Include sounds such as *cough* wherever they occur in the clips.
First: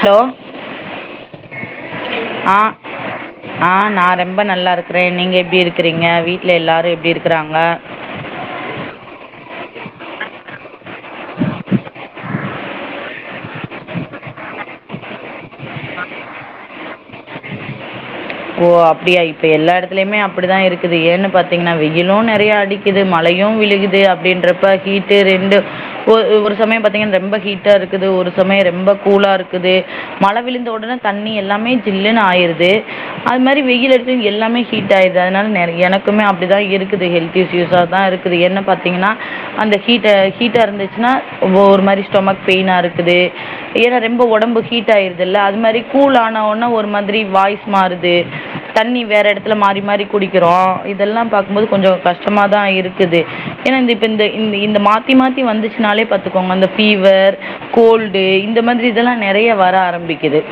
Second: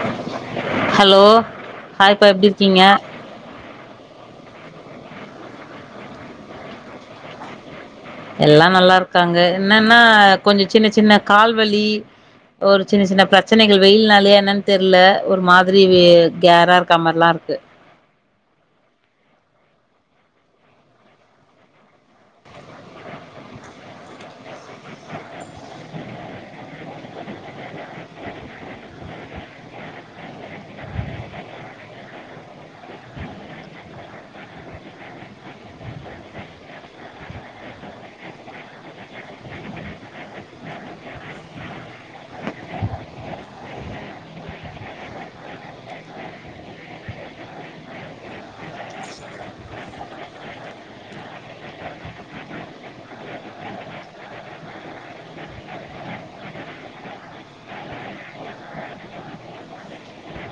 Hello hello ஹாய்ப்பா எப்டி ஆ இருக்கீங்க ஆ நா ரொம்ப நல்லா இருக் ரைன நீங்க எப்படி இருக்கிறீங்க வீடல எல்லாரும் எப்டி இருக்கிறாங்க எல்லா நல்லா இருக்காங்க என்னன்னா கொஞ்ச சின்ன சின்ன கால்வலி ஒரு சின்ன சின்ன பிரச்சனைகள் வெயில்னாலயா என்னன்னு தெர்ல ஒரு மாரி கேரா இருக்க மாரல்லா இருக்கு ஓ அப்டியா இப்ப எல்லா எடத்துலையுமே அப்டிதா இருக்குது ஏன்னு பாத்தீங்கன்னா வெயிலும் நெறைய அடிக்குது மழையும் விழுகுது அப்டின்றப்ப ஹீட்டு ரெண்டு ஒ ஒரு சமயோ பாத்தீங்கன்னா ரொம்ப ஹீட்டா இருக்குது ஒரு சமயோ ரொம்ப கூலா இருக்குது மழ விழுந்த உடனே தண்ணி எல்லாமே ஜில்லுன்னு ஆயிருது அது மாரி வெயில் அடிச்சது எல்லாமே ஹீட் ஆயிருது அதனால *unintelligible* எனக்குமே அப்டிதா இருக்குது ஹெல்த் இஸ்யூஸாதா இருக்குது என்ன பாத்தீங்கன்னா அந்த ஹீட்டு ஹீட்டா இருந்துச்சுன்னா ஒரு மாரி ஸ்டமக் பெயினா இருக்குது ஏன்னா ரெம்ப உடம்பு ஹீட் ஆயிருது இல்ல அது மாரி கூல் ஆன உடனே ஒரு மாதிரி வாய்ஸ் மாறுது தண்ணி வேற எடத்துல மாறி மாறி குடிக்கிறோ இதெல்லா பாக்கும்போது கொஞ்சோ கஷ்டமாதா இருக்குது ஏன்னா இந்த இப்ப இந்த இந்த மாத்தி மாத்தி வந்துச்சுனாலே பாத்துக்கோங்க இந்த ஃபீவர் கோல்டு இந்த மாதிரி இதெல்லா நெறைய வர ஆரம்பிக்குது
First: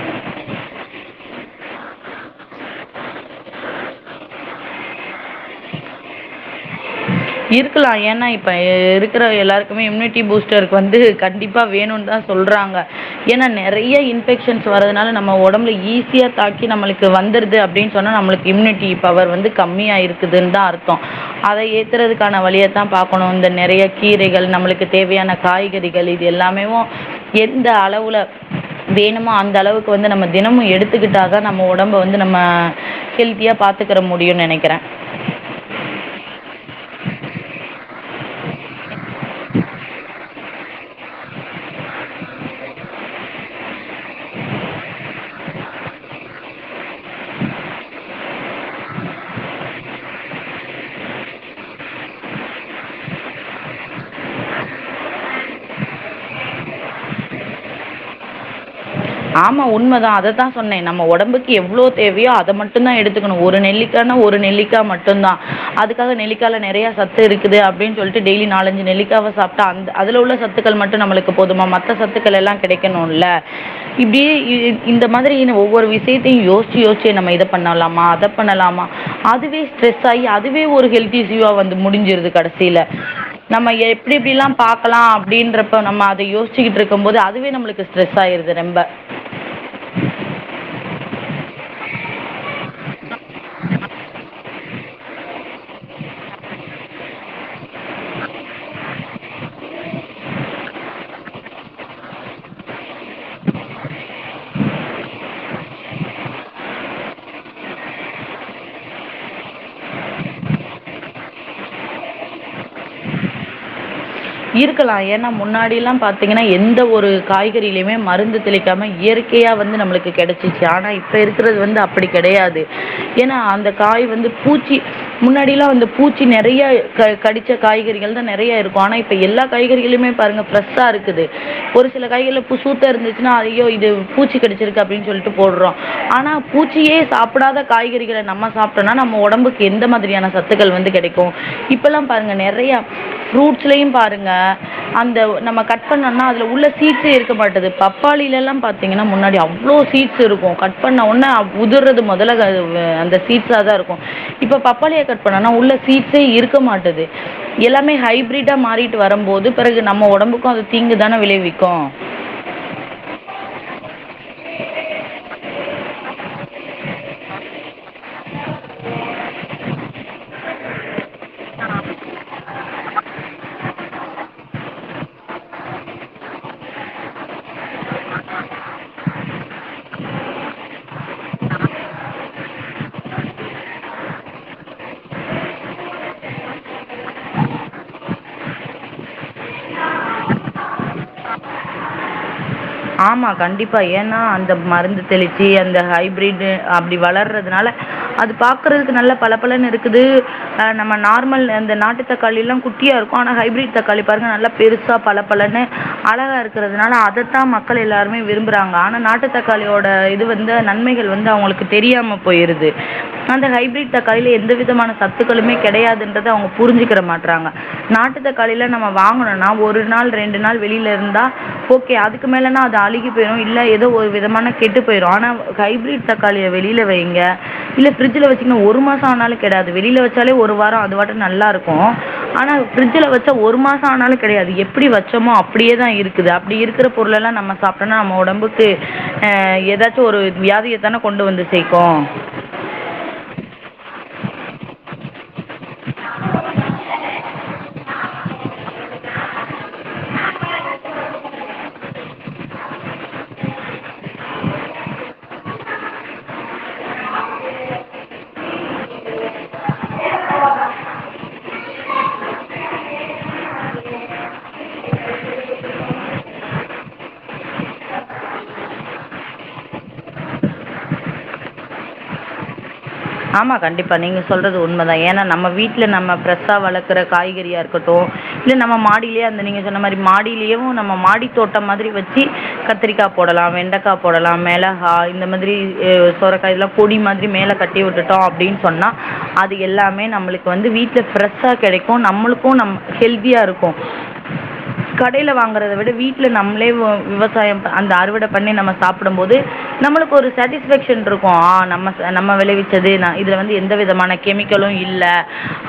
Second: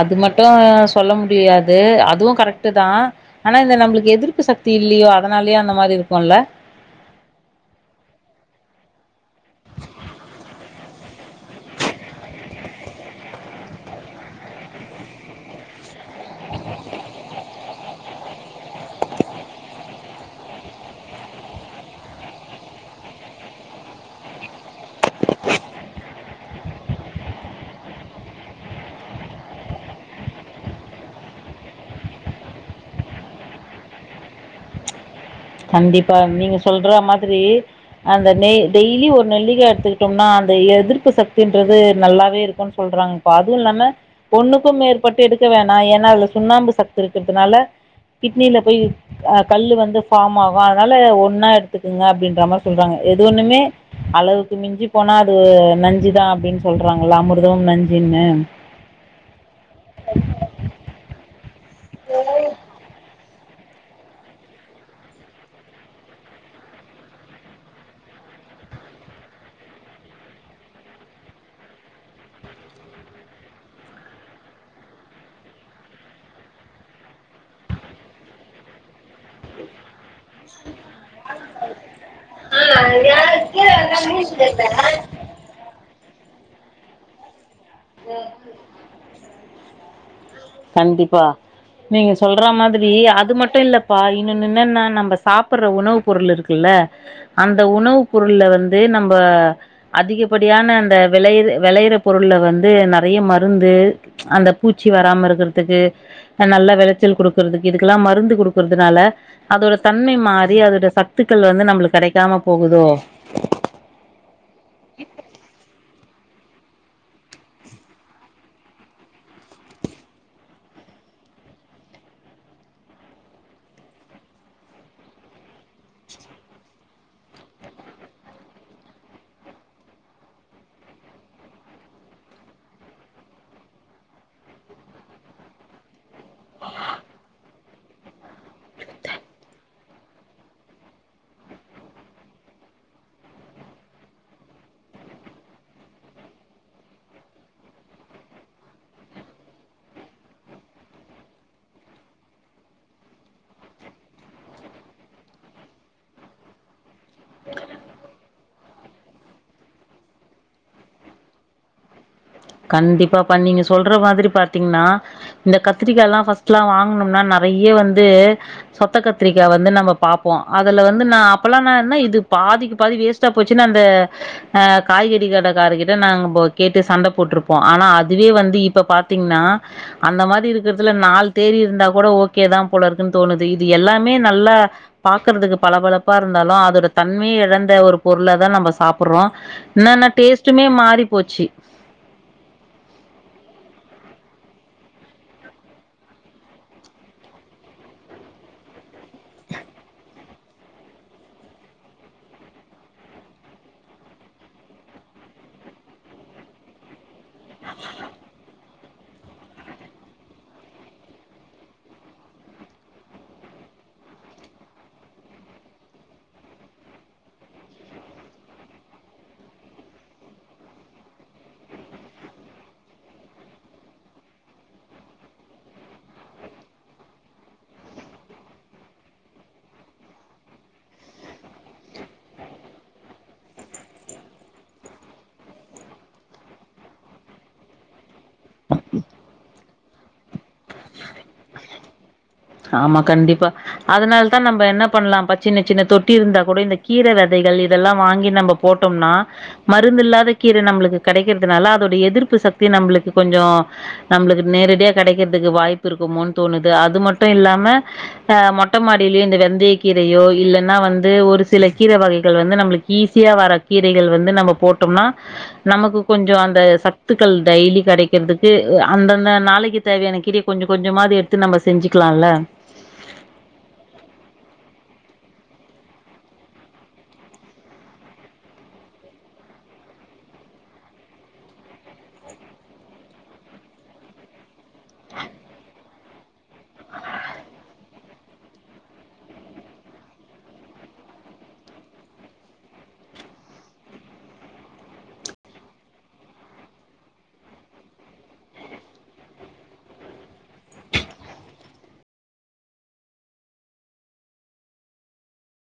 அது மட்டும் சொல்ல முடியாது அதுவும் கரெக்ட் தான் ஆனா இந்த நம்மளுக்கு எதிர்ப்பு சக்தி இல்லையோ அதனாலயே அந்த மாதிரி இருக்கும்ல இருக்கலா ஏன்னா இப்ப இருக்கிற எல்லாருக்குமே இம்யூனிட்டி பூஸ்டருக்கு வந்து கண்டிப்பா வேணும்னுதா சொல்றாங்க ஏன்னா நெறைய இன்ஃபெக்ஷன்ஸ் வர்துனால நம்ம ஒடம்புல ஈஸியா தாக்கி நம்மளுக்கு வந்துருது அப்டின்னு சொன்னா நம்மளுக்கு இம்யூனிட்டி பவர் வந்து கம்மியா இருக்குதுன்னுதா அர்த்தோ அத ஏத்துறதுக்கான வழியத்தான் பாக்கணும் இந்த நிறைய கீரைகள் நம்மளுக்கு தேவையான காய்கறிகள் இது எல்லாமேும் எந்த அளவுல வேணுமோ அந்த அளவுக்கு வந்து நம்ம தினமும் எடுத்துக்கிட்டாக நம்ம உடம்ப வந்து நம்ம ஹெல்த்தியா பாத்துக்கிற முடியும்னு நினைக்கிறேன் கண்டிப்பா நீங்க சொல்ற மாதிரி அந்த டெய்லி ஒரு நெல்லிக்கா எடுத்துக்கிட்டோம்னா எதிர்ப்பு சக்தின்றது நல்லாவே இருக்கும் சொல்றாங் பா அதுவும் இல்லாம ஒண்ணுக்கும் மேற்பட்டு எடுக்க வேணாம் ஏன்னா அதுல சுண்ணாம்பு சக்தி இருக்கிறதுனால கிட்னியில போய் கல் வந்து ஃபார்ம் ஆகு அதனால ஒன்னா எடுத்துக்குங்க அப்டின்ற மாரி சொல்றாங்க எது ஒண்ணுமே அளவுக்கு மிஞ்சி போனா அது நஞ்சுதா அப்டின்னு சொல்றாங்கல்ல அமிர்தமு நஞ்சுன்னு ஆமா உண்மதா அதத்தா சொன்னே நம்ம ஒடம்புக் எவ்வளவு தேவையோ அதை மட்டும் தான் எடுத்து த்துக்கணும் ஒரு நெல்லிக்காய்னா ஒரு நெல்லிக்காய் மட்டும தான் அதுக்காக நெல்லிக்காய்ல நறைய சத்து இருக்குது அப்டின்னு சொல்லிட்டு டெய்லி நாலஞ்சு நெல்லிக்காவை சாப்பிட்டா அந்த அதுல உள்ள சத்துக்கள் மட்டும் நம்மளுக்கு போதுமா மத்த சத்துக்கள் எல்லாம் கிடைக்கணும்ல்ல இப்டியே இ இந்த மாதிரி ஒவ்வொரு விஷயத்தையும் யோஸ்சி-யோஸ்சி நம்ம இதை பண்ணலாமா அத பண்ணலாமா அதுவே ஸ்ட்ரெஸ் சவி அதுவே ஒரு ஹெல்தி *unintelligible* கடைசியில நம்ம எப்டிப்டியெல்லாம் ஆ பாக்கலாம் அப்டின்றப்ப நம்ம அது இது யோசிக்கிட்டு இருக்கும் போது அதுவே நம்மளுக் *unintelligible* ம்ப கண்டிப்பா நீங்க சொல்ற மாதிரி அது மட்டும் இல்லப்பா இன்னொன்னு என்னன்னா நம்ம சாப்பட்ற உணவுப் பொருள் இருக்குல்ல அந்த உணவுப் பொருள்ல வந்து நம்ப அதிகப்படியான அந்த விளை வெளையற பொருள்ல வந்து நெறைய மருந்து அந்த பூச்சி வராம இருக்கு க்கறிறதுக்கு நல்ல வெளச்சல் குடுக்கறதுக்கு இதுக்கெல்லாம் மருந்து குடுக்கறதுனால அதோட தன்மை மாறி அதோட சத்துக்கள் வந்து நம்மளுக்கு கெடைக்காம போகுதோ இருக்கலாம் ஏன்னா முன்னாடிெல்லாம் பாத் த்தீங்கனா எந்த ஒரு காய்கறிலயுமே மருந்து தெளிக்காம இயற்கையா வந்து நம்மளுக்கு கெடைச்சிச்சு ஆனா இப்ப இருக்கிறது வந்து அப்டி கெடையாது ஏன்னா அந்த காய் வந்து பூச்சி முன்னாடியெல்லா அந்த பூச்சி நெறைய க கடிச்ச காய்கறிகள்தா நெறைய இருக்கும் ஆனா ப்ப எல்லா காய்கறிகளுமே பாருங்க ஃபிரெஷா இருக்குது ஒரு சில காய்கள்ல இப்ப சூத்த இருந்துச்சுன்னா அய்யோ இது பூச்சி கடிச்சிருக்கு அப்டின்னு சொல்ட்டு போடுறோம் ஆனா பூச்சியே சாப்பிடாத காய்கறிகள நம்ம சாப்டோம்னா நம்ம ஒடம்புக்கு எந்த மாதிரியான சத்துக்கள் வந்து கெடைக்கு இப்ப எல்லாம் பாருங்க நெறைய ஃப்ரூட் எப்யும் பாருங்க அந்த ஒரு கட் பண்ணா அதுல உள்ள சீட்ஸ்சே இருமாட்டகுது பப்பாளில முன்னாடி அவ்ளவு சீட்ஸ் இருக்கும் கட் பண்ணஉன்ன உதர்றது முதல ஹா அந்த சீட்ஸ்ஹாத இருக்கும் இப்ப பப்பாளிய கட் பண்ணா சீட்ஸ் இருக்க மாட்டது எல்லாமே ப்ரிடா மாறிட்டு வரும்போது பிறகு நம்ம ஒடம்புக்கும் அது தீங்குதான விளைவிக்கு கண்டிப்பாப்பா நீங்க சொல்ற மாதிரி பாத்தீங்னா இந்த கத்திரிக்கால்லா ஃபர்ஸ்ட்லா வாங்குனோம்னா ந றைய வந் இது சொத்த கத்திரிக்கா வந்து நம்ம பாப்போம் அது ஹலோ வந்து நா அப்பெல்லா நா என்ன இது பாதிக்கு பாதி வேஸ்டா போச் ச்சின்னு அந்த ஆ காய்கறி கடைக்காரர்கிட்ட நாங்க ப கேட்டு சண்ட புடிச் போட்ருப்போ ஆனா அதுவே வந்து இப்ப பாத்தீங்னா அந்த மாதிரி இருக்கறதுல நாலு தேறி இருந்தா கூட ஓகேதா போல இருக்குன்னு தோணுது இது எல்லாமே நல்லா பாக்குறதுக்கு பளபளப்பா இருந்தாலு அதோட தன்மைய இழந்த ஒரு பொருளதா நம்ம சாப்பட்றோ என்னன்னா டேஸ்ட்டுமே மாறிப் போச்சு ஆமா கண்டிப்பா ஏன்னா அந்த மருந்து தெளிச்சு அந்த ஹைபரிட்டு் அப்டி வளர்றதுனால அது பாக்குறதுக்கு நல்ல பல பலன் இருக்குது ஹா நம்ம நார்மல் அந்த நாட்டு தக்காளி எல்லாம் குட்டியா இருக்கும் ஆனா ஹைபிரிட் தக்காளி பாருங்க நல்ல பெருசா பல பலன்னு அழகா இருக்கிறதுனால அதத்தான் மக்கள் எல்லாருமே விரும்புறாங் ஆனா நாட்டு தக்காளியோட இது வந்து நன்மைகள் வந்து அவங்களுக்கு தெரியாம போயிருது அந்த ஹைபிரிட் தக்காளியில எந்த விதமான சத்துக்களுமே கிடையாதுன்றது அவங்க புரிஞ்சிக்கர மாட்றாங்க நாட்டு தக்காளியில நம்ம வாங்கனும்னா ஒரு நாள் ரெண்டு நாள் வெளியில இருந்தா ஓகே அதுக்கு அதுக்கு மேலனா அது அழுகிப் போயுரு இல்ல ஏதோ ஒரு விதமான கெட்டுப் போயுரு ஆனா ஹைபிரிட் தக்காளிய வெளில வைங்க இல்ல ஃபிரிட்ஜில வச்சீங்னா ஒரு மாசோ ஆனாலு கெடாது வெளில வச்சாலே ஒரு வாரோ அது பாட்டுக்கு நல்லா இருக்கு ஆனா ஃப்ரிட்ஜ்லா வச்சா ஒரு மாசோ ஆனாலு கெடாது எப்டி வச்சமோ அப்டியேதா இருக்குது அப்டி இருக்கிற பொருளயெல்லாம் நம்ம சாப்பிட்டோன நம்ம உடம் த்து *unintelligible* சோ ஒரு வியாதியைத்தான கொண்டு வந்து சேர்க்கோம் ஆமா கண்டிப்பா அதனாலதா நம்ப என்ன பண்லா ப சின்ன-சின்ன தொட்டி இருந்தா கூட இந்த கீரை விதைகள் இதெல்லா வாங்கி நம்ம போட்டோம்னா மருந்து இல்லாத கீரை நம்மளுக்கு கெடைக்கிறதுனால அதோட எதிர்ப்பு சக்தி நம்பளுக்கு கொஞ்சம் நம்பளுக்கு நேரடியா கெடைக்கிறதுக்கு வாய்ப்பு இருக்குமோன்னு தோணுது அது மட் மட்டும் இல்லாம ஹ மொட்ட மாடியிலயோ இந்த வெந்தய கீரையோ இல்லைன்னா வந்து ஒரு சில கீரை வகைகள் வந்து நம்மளுக்கு ஈஸியா வர கீரைகள் வந்து நம்ம போட்டோம்னா நமக்கு கொஞ்ச அந்த சத்துக்கள் டெய்லி கிடைக்கிறதுக்கு அந்தந்த நாளைக்கு தேவையான கீரைய கொஞ்சம் கொஞ்சமாவது எடுத்து நம்ம செஞ்சி க்கலால்ல ஆமா கண்டிப்பா நீங்க சொல்றது உண்மைதா ஏன்னா நம்ம வீட்ல நம்ம ஃபிரெஷா வளக்கற காய்கறியா இருக்கட்டு, இல்ல நம்ம மாடியிலேயே அந்த நீங்க சொன்ன மாரி மாடியிலயு நம்ம மாடித் தோட்டம் மாதிரி வச்சு கத்திரிக்கா போடலா வெண்டக்கா போடலா மெள ஆ இந்த மாதிரி *unintelligible* சுரைக்காய் எல்லாம் கொடி மாதிரி மேல கட் ட்டி விட்டுட்டோ அப்டின்னு சொன்னா அது எல்லாமே நம்மளுக்கு வந்து வீட்ல ஃபிரெஷா கெடைக்கு நம்மளுக்கும் நம் ஹெல்தியா இருக்கும் கடையில வாங்கறத விட வீட்ல நம்மளே வ விவசாயம் அந்த அறுவடை பண்ணி நம்ம சாப்டும் போது நம்மளுக்கு ஒரு சாடிஸ்ஃபேக்ஷன் இருக்கு ஆ நம்ம நம்ம விளைவிச் து இதல அந்து எந்த விதமான கெமிக்கலும் இல்ல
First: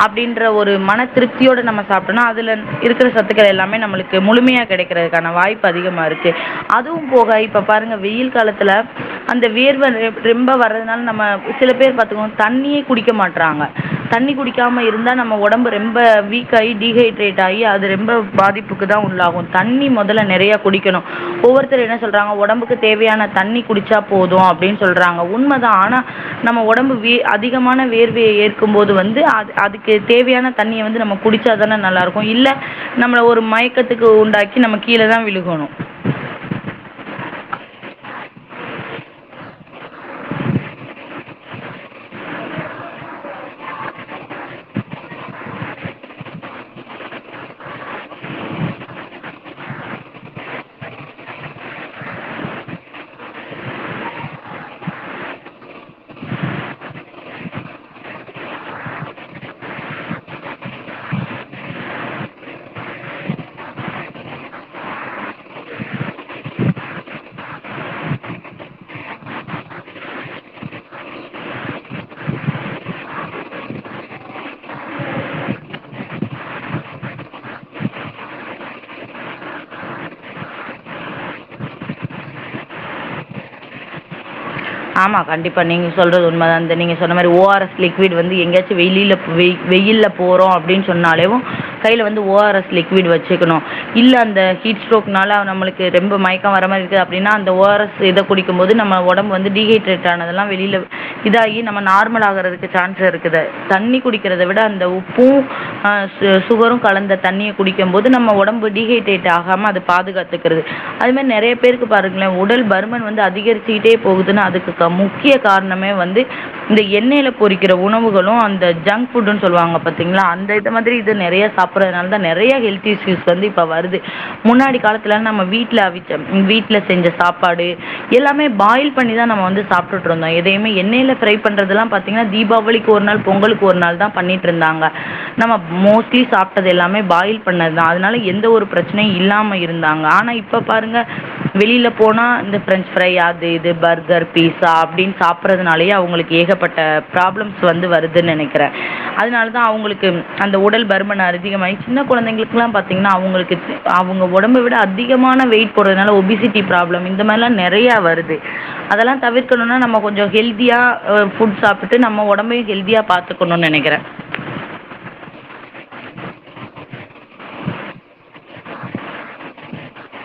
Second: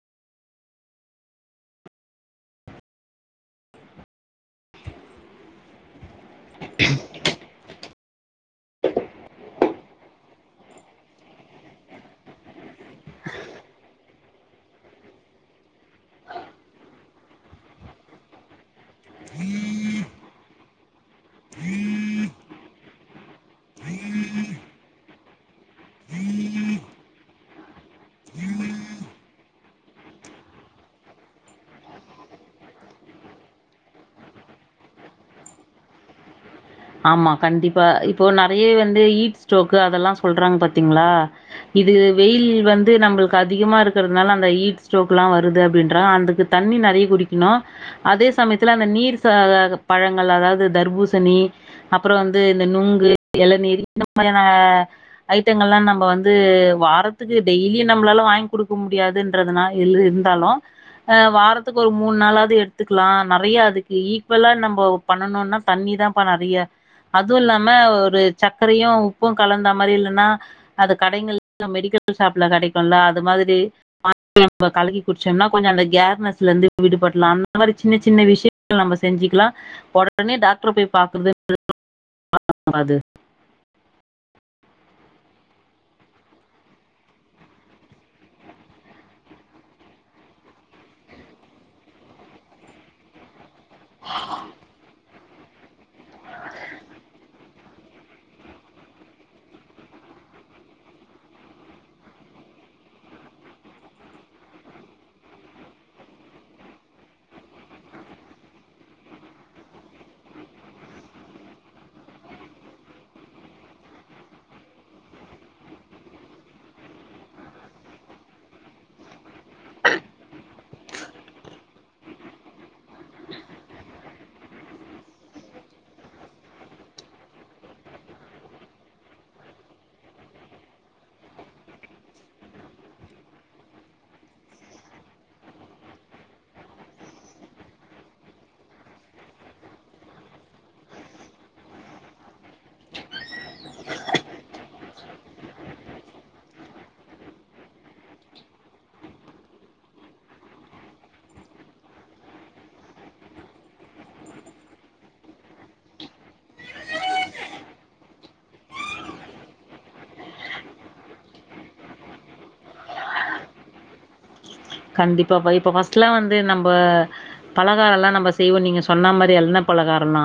அப்டின்ற ஒரு மன திருப்தியோடு நம்ம சாப்டோம்னா அதுல இருக்கிற சத்துக்கள் எல்லாமே நம்மளுக்கு முழுமையா கிடைக்கிறதுக்கான வாய்ப்பு அதிகமா இருக்கு கே அதுவும் போக இப் இப்ப பாருங்க வெயில் காலத்துல அந்த வியர்வ ரெ ரெம்ப வர்றதுனால நம்ம சில பேர் பாத்துக்கோ தண்ணியே குடிக்க மாட்டறாங்க தண்ணி குடிக்காம இருந்தா நம்ம உடம்பு ரொம்ப வீக் ஆகி டீஹைட்ரேட் ஆகி அது ரொம்ப பாதிப்புக்கு தான் உள்ளாகும் தண்ணி முதல்ல நிறைய குடிக்கணும் ஒவ்வொருத்தர் என்ன சொல்றாங்க உடம்புக்கு தேவையான தண்ணி குடிச்சா போதும் அப்படின்னு சொல்றாங்க உண்மைதான் ஆனா நம்ம உடம்பு வே அதிகமான வேர்வையை ஏற்கும் போது வந்து அ அதுக்கு தேவையான தண்ணியை வந்து நம்ம குடிச்சாதான நல்லா இருக்கும் இல்ல நம்மள ஒரு மயக்கத்துக்கு உண்டாக்கி நம்ம கீழேதான் விழுகணும் ஆமா கண்டிப்பா இப்போ நிறைய வந்து ஈட் ஸ்ட்ரோக்கு அதெல்லாம் சொல்றாங்க பாத்தீங்களா இது வெயில் வந்து நம்மளுக்கு அதிகமா இருக்கிறதுனால அந்த ஈட் ஸ்ட்ரோக் எல்லாம் வருது அப்படின்றாங்க அதுக்கு தண்ணி நிறைய குடிக்கணும் அதே சமயத்துல அந்த நீர் ச பழங்கள் அதாவது தர்பூசணி அப்புறம் வந்து இந்த நுங்கு எளநீர் இந்த மாறியான ஐட்டங்கள் எல்லாம் நம்ம வந்து வாரத்துக்கு டெய்லியி நம்மளால வாங்கி குடுக்க முடியாதுன்றதுனா இருந்தாலும் அஹ் வாரத்துக்கு ஒரு மூணு நாளாவது எடுத்துக்கலாம் நிறைய அதுக்கு ஈக்குவலா நம்ம பண்ணணும்னா தண்ணிதான் *unintelligible* அதுவு இல்லாம ஒரு சக்கரையு உப்பும் கலந்த மாரி இல்லன்னா அது கடைங்கள்ல மெடிக்கல் ஷாப்ல கெடைக்கும்ல அது மாதிரி *inaudible* கலக்கி குடிச்சோம்னா கொஞ்ச அந்த கேர்னெஸ்ல இருந்து விடுபடலா இந்த மாரி சின்ன சின்ன விஷயங்கள் நம்ம செஞ்சுக்கலா உடனே டாக்டர போய் பாக்கறது *inaudible* *inaudible* அது ஆமா கண்டிப்பா நீங்க சொல்றது உண்மை தான் அந்த நீங்க சொன்ன மாதிரி ஓஆர் எஸ் லிக்விட் வந்து எங்கயாச்ச வெளியிலய் வெயிலல போறோம் அப்படின்னு சொன்னாலேும் கையில வந்து ஓஆர்எஸ் லிக்விட் வச்சுக்கணும் இல்ல அந்த ஹீட் ஸ்டரோக் னால நம்மளுக்கு ரொம்ப மயக்கம் வர மாரி இருக்கு அப்டினா அந்த ஓ ஆர் எஸ் இத குடிக்கும் போது நம்ம ஒடம் அப்ப வந்து டீஹைட்ரேட் ஆனதெல்லா வெளில இதாயி நம்ம நார்மல் ஆகறதுக்கு சான்ஸ் இருக்குது தண்ணி குடிக்கறத விட அந்த உப்பும் ஆ சு சுகரும் கலந்த தண்ணிய குடிக்கும் போது நம்ம ஒடம்பு டீஹைட்ரேட் ஆகாம அது பாதுகாத்துக்கிறது அது மாரி நெறைய பேருக்கு பாருங்களே உடல் பருமன் வந்து அதிகரிச்சுக்கிட்டே போகுதுன்னு அதுக்கு முக்கிய காரணமே வந்து இந்த எண்ணெயில பொரிக்கிற உணவுகளும் அந்த ஜங்க் ஃபுடன்னு சொல்லுவாங்க பாத்தீங்களா அந்த இத மாதிரி இது நிறைய சாப்பிடுறதுனால தான் நிறைய ஹெல்த் இஸ்யூஸ் வந்து இப்ப வருது முன்னாடி காலத்துல நம்ம வீட்டுல அவிச்ச வீடல செஞ்ச சாப்பாடு எல்லாமே பாயில் *unintelligible* பண்ணிதா நம்ம வந்து சாப்ட்டுட்ருந்தோ எதையுமே எண்ணையில ஃரை பண்றது எல்லாம் பாத்தீங்கன்னா தீபாவளிக்கு ஒரு நாள் பொங்கலுக்கு ஒரு நாள்தா பண்ணிட்ருந்தாங்க நம்ம மோஸ்ட்லி சாப்ட்டது எல்லாமே பாயில் பண்ணதுதா அதனால எந்த ஒரு பிரச்சனையு இல்லாம இருந்தாங்க ஆனா இப்ப பாருங்க வெளியில போனா இந்த பிரெஞ் ஃப்ரை அது இது இது பர்கர் பீட்சா அப்டின்னு சாப்பறதுனாலயே அவங்களுக்கு ஏகப்பட்ட ப்ராப்ளம்ஸ் வந்து வருதுன்னு நெனைக்கிறே அதனாலதா அவங்களுக்கு அந்த உடல் பருமன் அதிகமாயி சின்ன கொழந்தைங்களுக்கல்லா பாத்தீங்கன்னா அவங்களுக்கு அவங்க ஒடம்ப விட அதிகமான வெயிட் போடுறதுனால ஓபிசிட்டி ப்ரோப்ளம் இந்த மாரிலா நெறைய வருது அதெல்லா தவிர்க்கணுன்னா நம்ம கொஞ்சோ ஹெல்தியா ஆ ஃபுட் சாப்ட்டு நம்ம ஒடம்பயு ஹெல்தியா பாத்துக்கணுன்னு நெனைக்கிறே கண்டிப்பாப்பா இப்ப ஃபஸ்ட்லா வந்து நம்ப பலகாரோ எல்லா நம்ப செய்வோ நீங்க சொன்ன மாரி எண்ணை பலகாரம்ன்லா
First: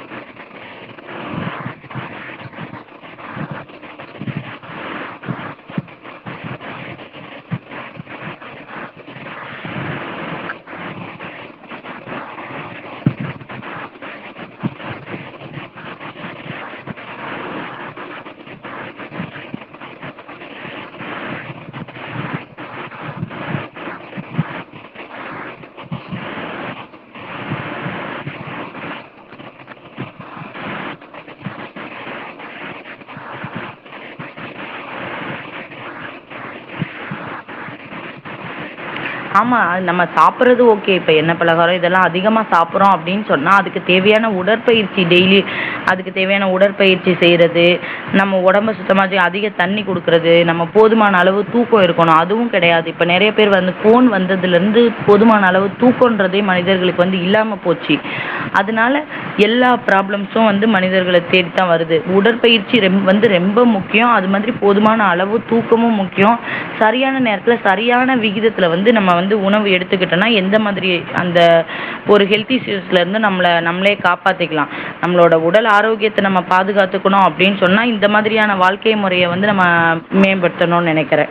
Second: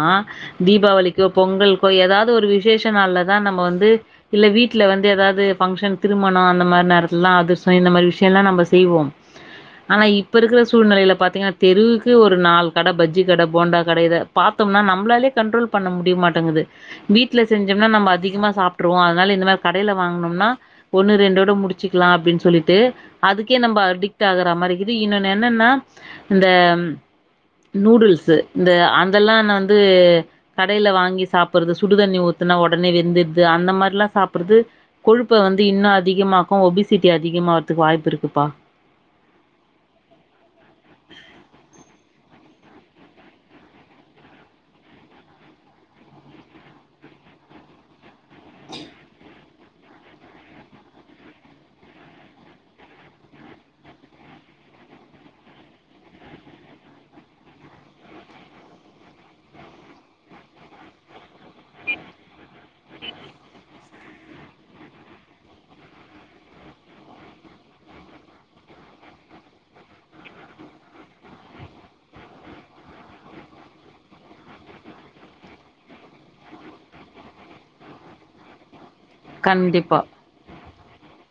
தீபாவளிக்கோ பொங்கல்க்கோ ஏதாவது ஒரு விசேஷ் *unintelligible* னாலதா நம்ம வந்து இல்ல வீட்ல வந்து ஏதாவது பங்ஷன் திருமணோ அந்த மாரி நேரத்துலதா அதிரசோ இந்த மாரி விஷயம்லா நம்ம செய்வோ ஆனா இப்ப இருக்கிற சூழ்நிலையில பாத்தீங்கன்னா தெருவுக்கு ஒரு நாலு கடை பஜ்ஜி கடை போண்டா கடை இத பாத்தோம்னா நம்மளாலயே கண்ட்ரோல் பண்ண முடியமாட்டேங்குது வீட்ல செஞ்சோம்னா நம்ம அதிகமா சாப்ட்ருவோ அதனால இந்த மாரி கடைல வாங்குனோம்னா ஒண்ணு ரெண்டோட முடிச்சுக்கலா அப்டின்னு சொல்லிட்டு அதுக்கே நம்ப அடிக் ட் ஆகுற மாரி இது இன்னொன்னு என்னன்னா இந்த நூடுல்ஸ் இந்த அதெல்லா நா வந்து கடைல வாங்கி சாப்பிடுறது சுடுதண்ணி ஊத்துனா ஒடனே வெந்துட்து அந்த மாரில்லா சாப்டறது கொழுப்ப வந்து இன்னு அதிகமாக்கு ஒபிசிட்டி அதிகமாறதுக்கு வாய்ப்பு இருக்குப்பா ஆமா நம்ம சாப்படுறது ஓகே இப்ப எண்ணை பலகாரோ இதெல்லா அதிகமா சாப்பட்றோ அப்டின்னு சொன்னா அதுக்கு தேவையான உடற்பயிற்சி டெய்லி அதுக்கு தேவையான உடற்பயிற்சி செய்யறது நம்ம ஒடம்ப சுத்தமாக்க அதிக தண்ணி குடுக்கறது நம்ம போதுமான அளவு தூக்கோ இருக்கணு அதுவு கெடையாது இப்ப நெறைய பேர் வந்து ஃபோன் வந்ததுலர்ந்து போதுமான அளவு தூக்கன்றதே மனிதர்களுக்கு வந்து இல்லாம போச்சு அதனால எல்லா பராப்ளம்ஸு வந்து மனிதர்கள தேடித்தா வருது உடற்பயிற்சி ரம் வந்து ரெம்ப முக்கியம் அது மாதிரி போதுமான அளவு தூக்கமு முக்கியோ சரியான நேரத்துல சரியான விகித வந்து நம்ம வந்து உணவு எடுத்துக்கிட்டோனா எந்த மாதிரி அந்த ஒரு ஹெல்த் இூஸ்ல இருந்து நம்மளை நம்மளே காப்பாத்திக்கலாம் நம்மளோட உடல் ஆரோக்கியத்தை நம்ம பாதுகாத்துக்கணும் அப்படின்னு சொன்னா இந்த மாதிரியான வாழ்க்க முக்கிய முறைய வந்து நம்ம கண்டிப்பா மேம்படுத்தணும்னு நினைக் திற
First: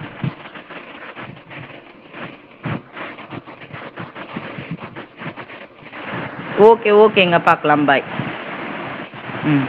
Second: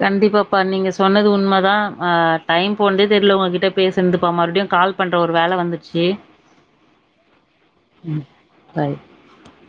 கண்டிப்பாப்பா நீங்க சொன்னது உண்மை தான் ஹ டைம் போன்தே தெர்ல உங்ககிட்ட பேசந்துப்பா மறுபடியும் கால் பண்ற ஒரு வேல வந்து ஓகே ஓகேங்க பாக்கலாம் பாய் ம். பாய். உம்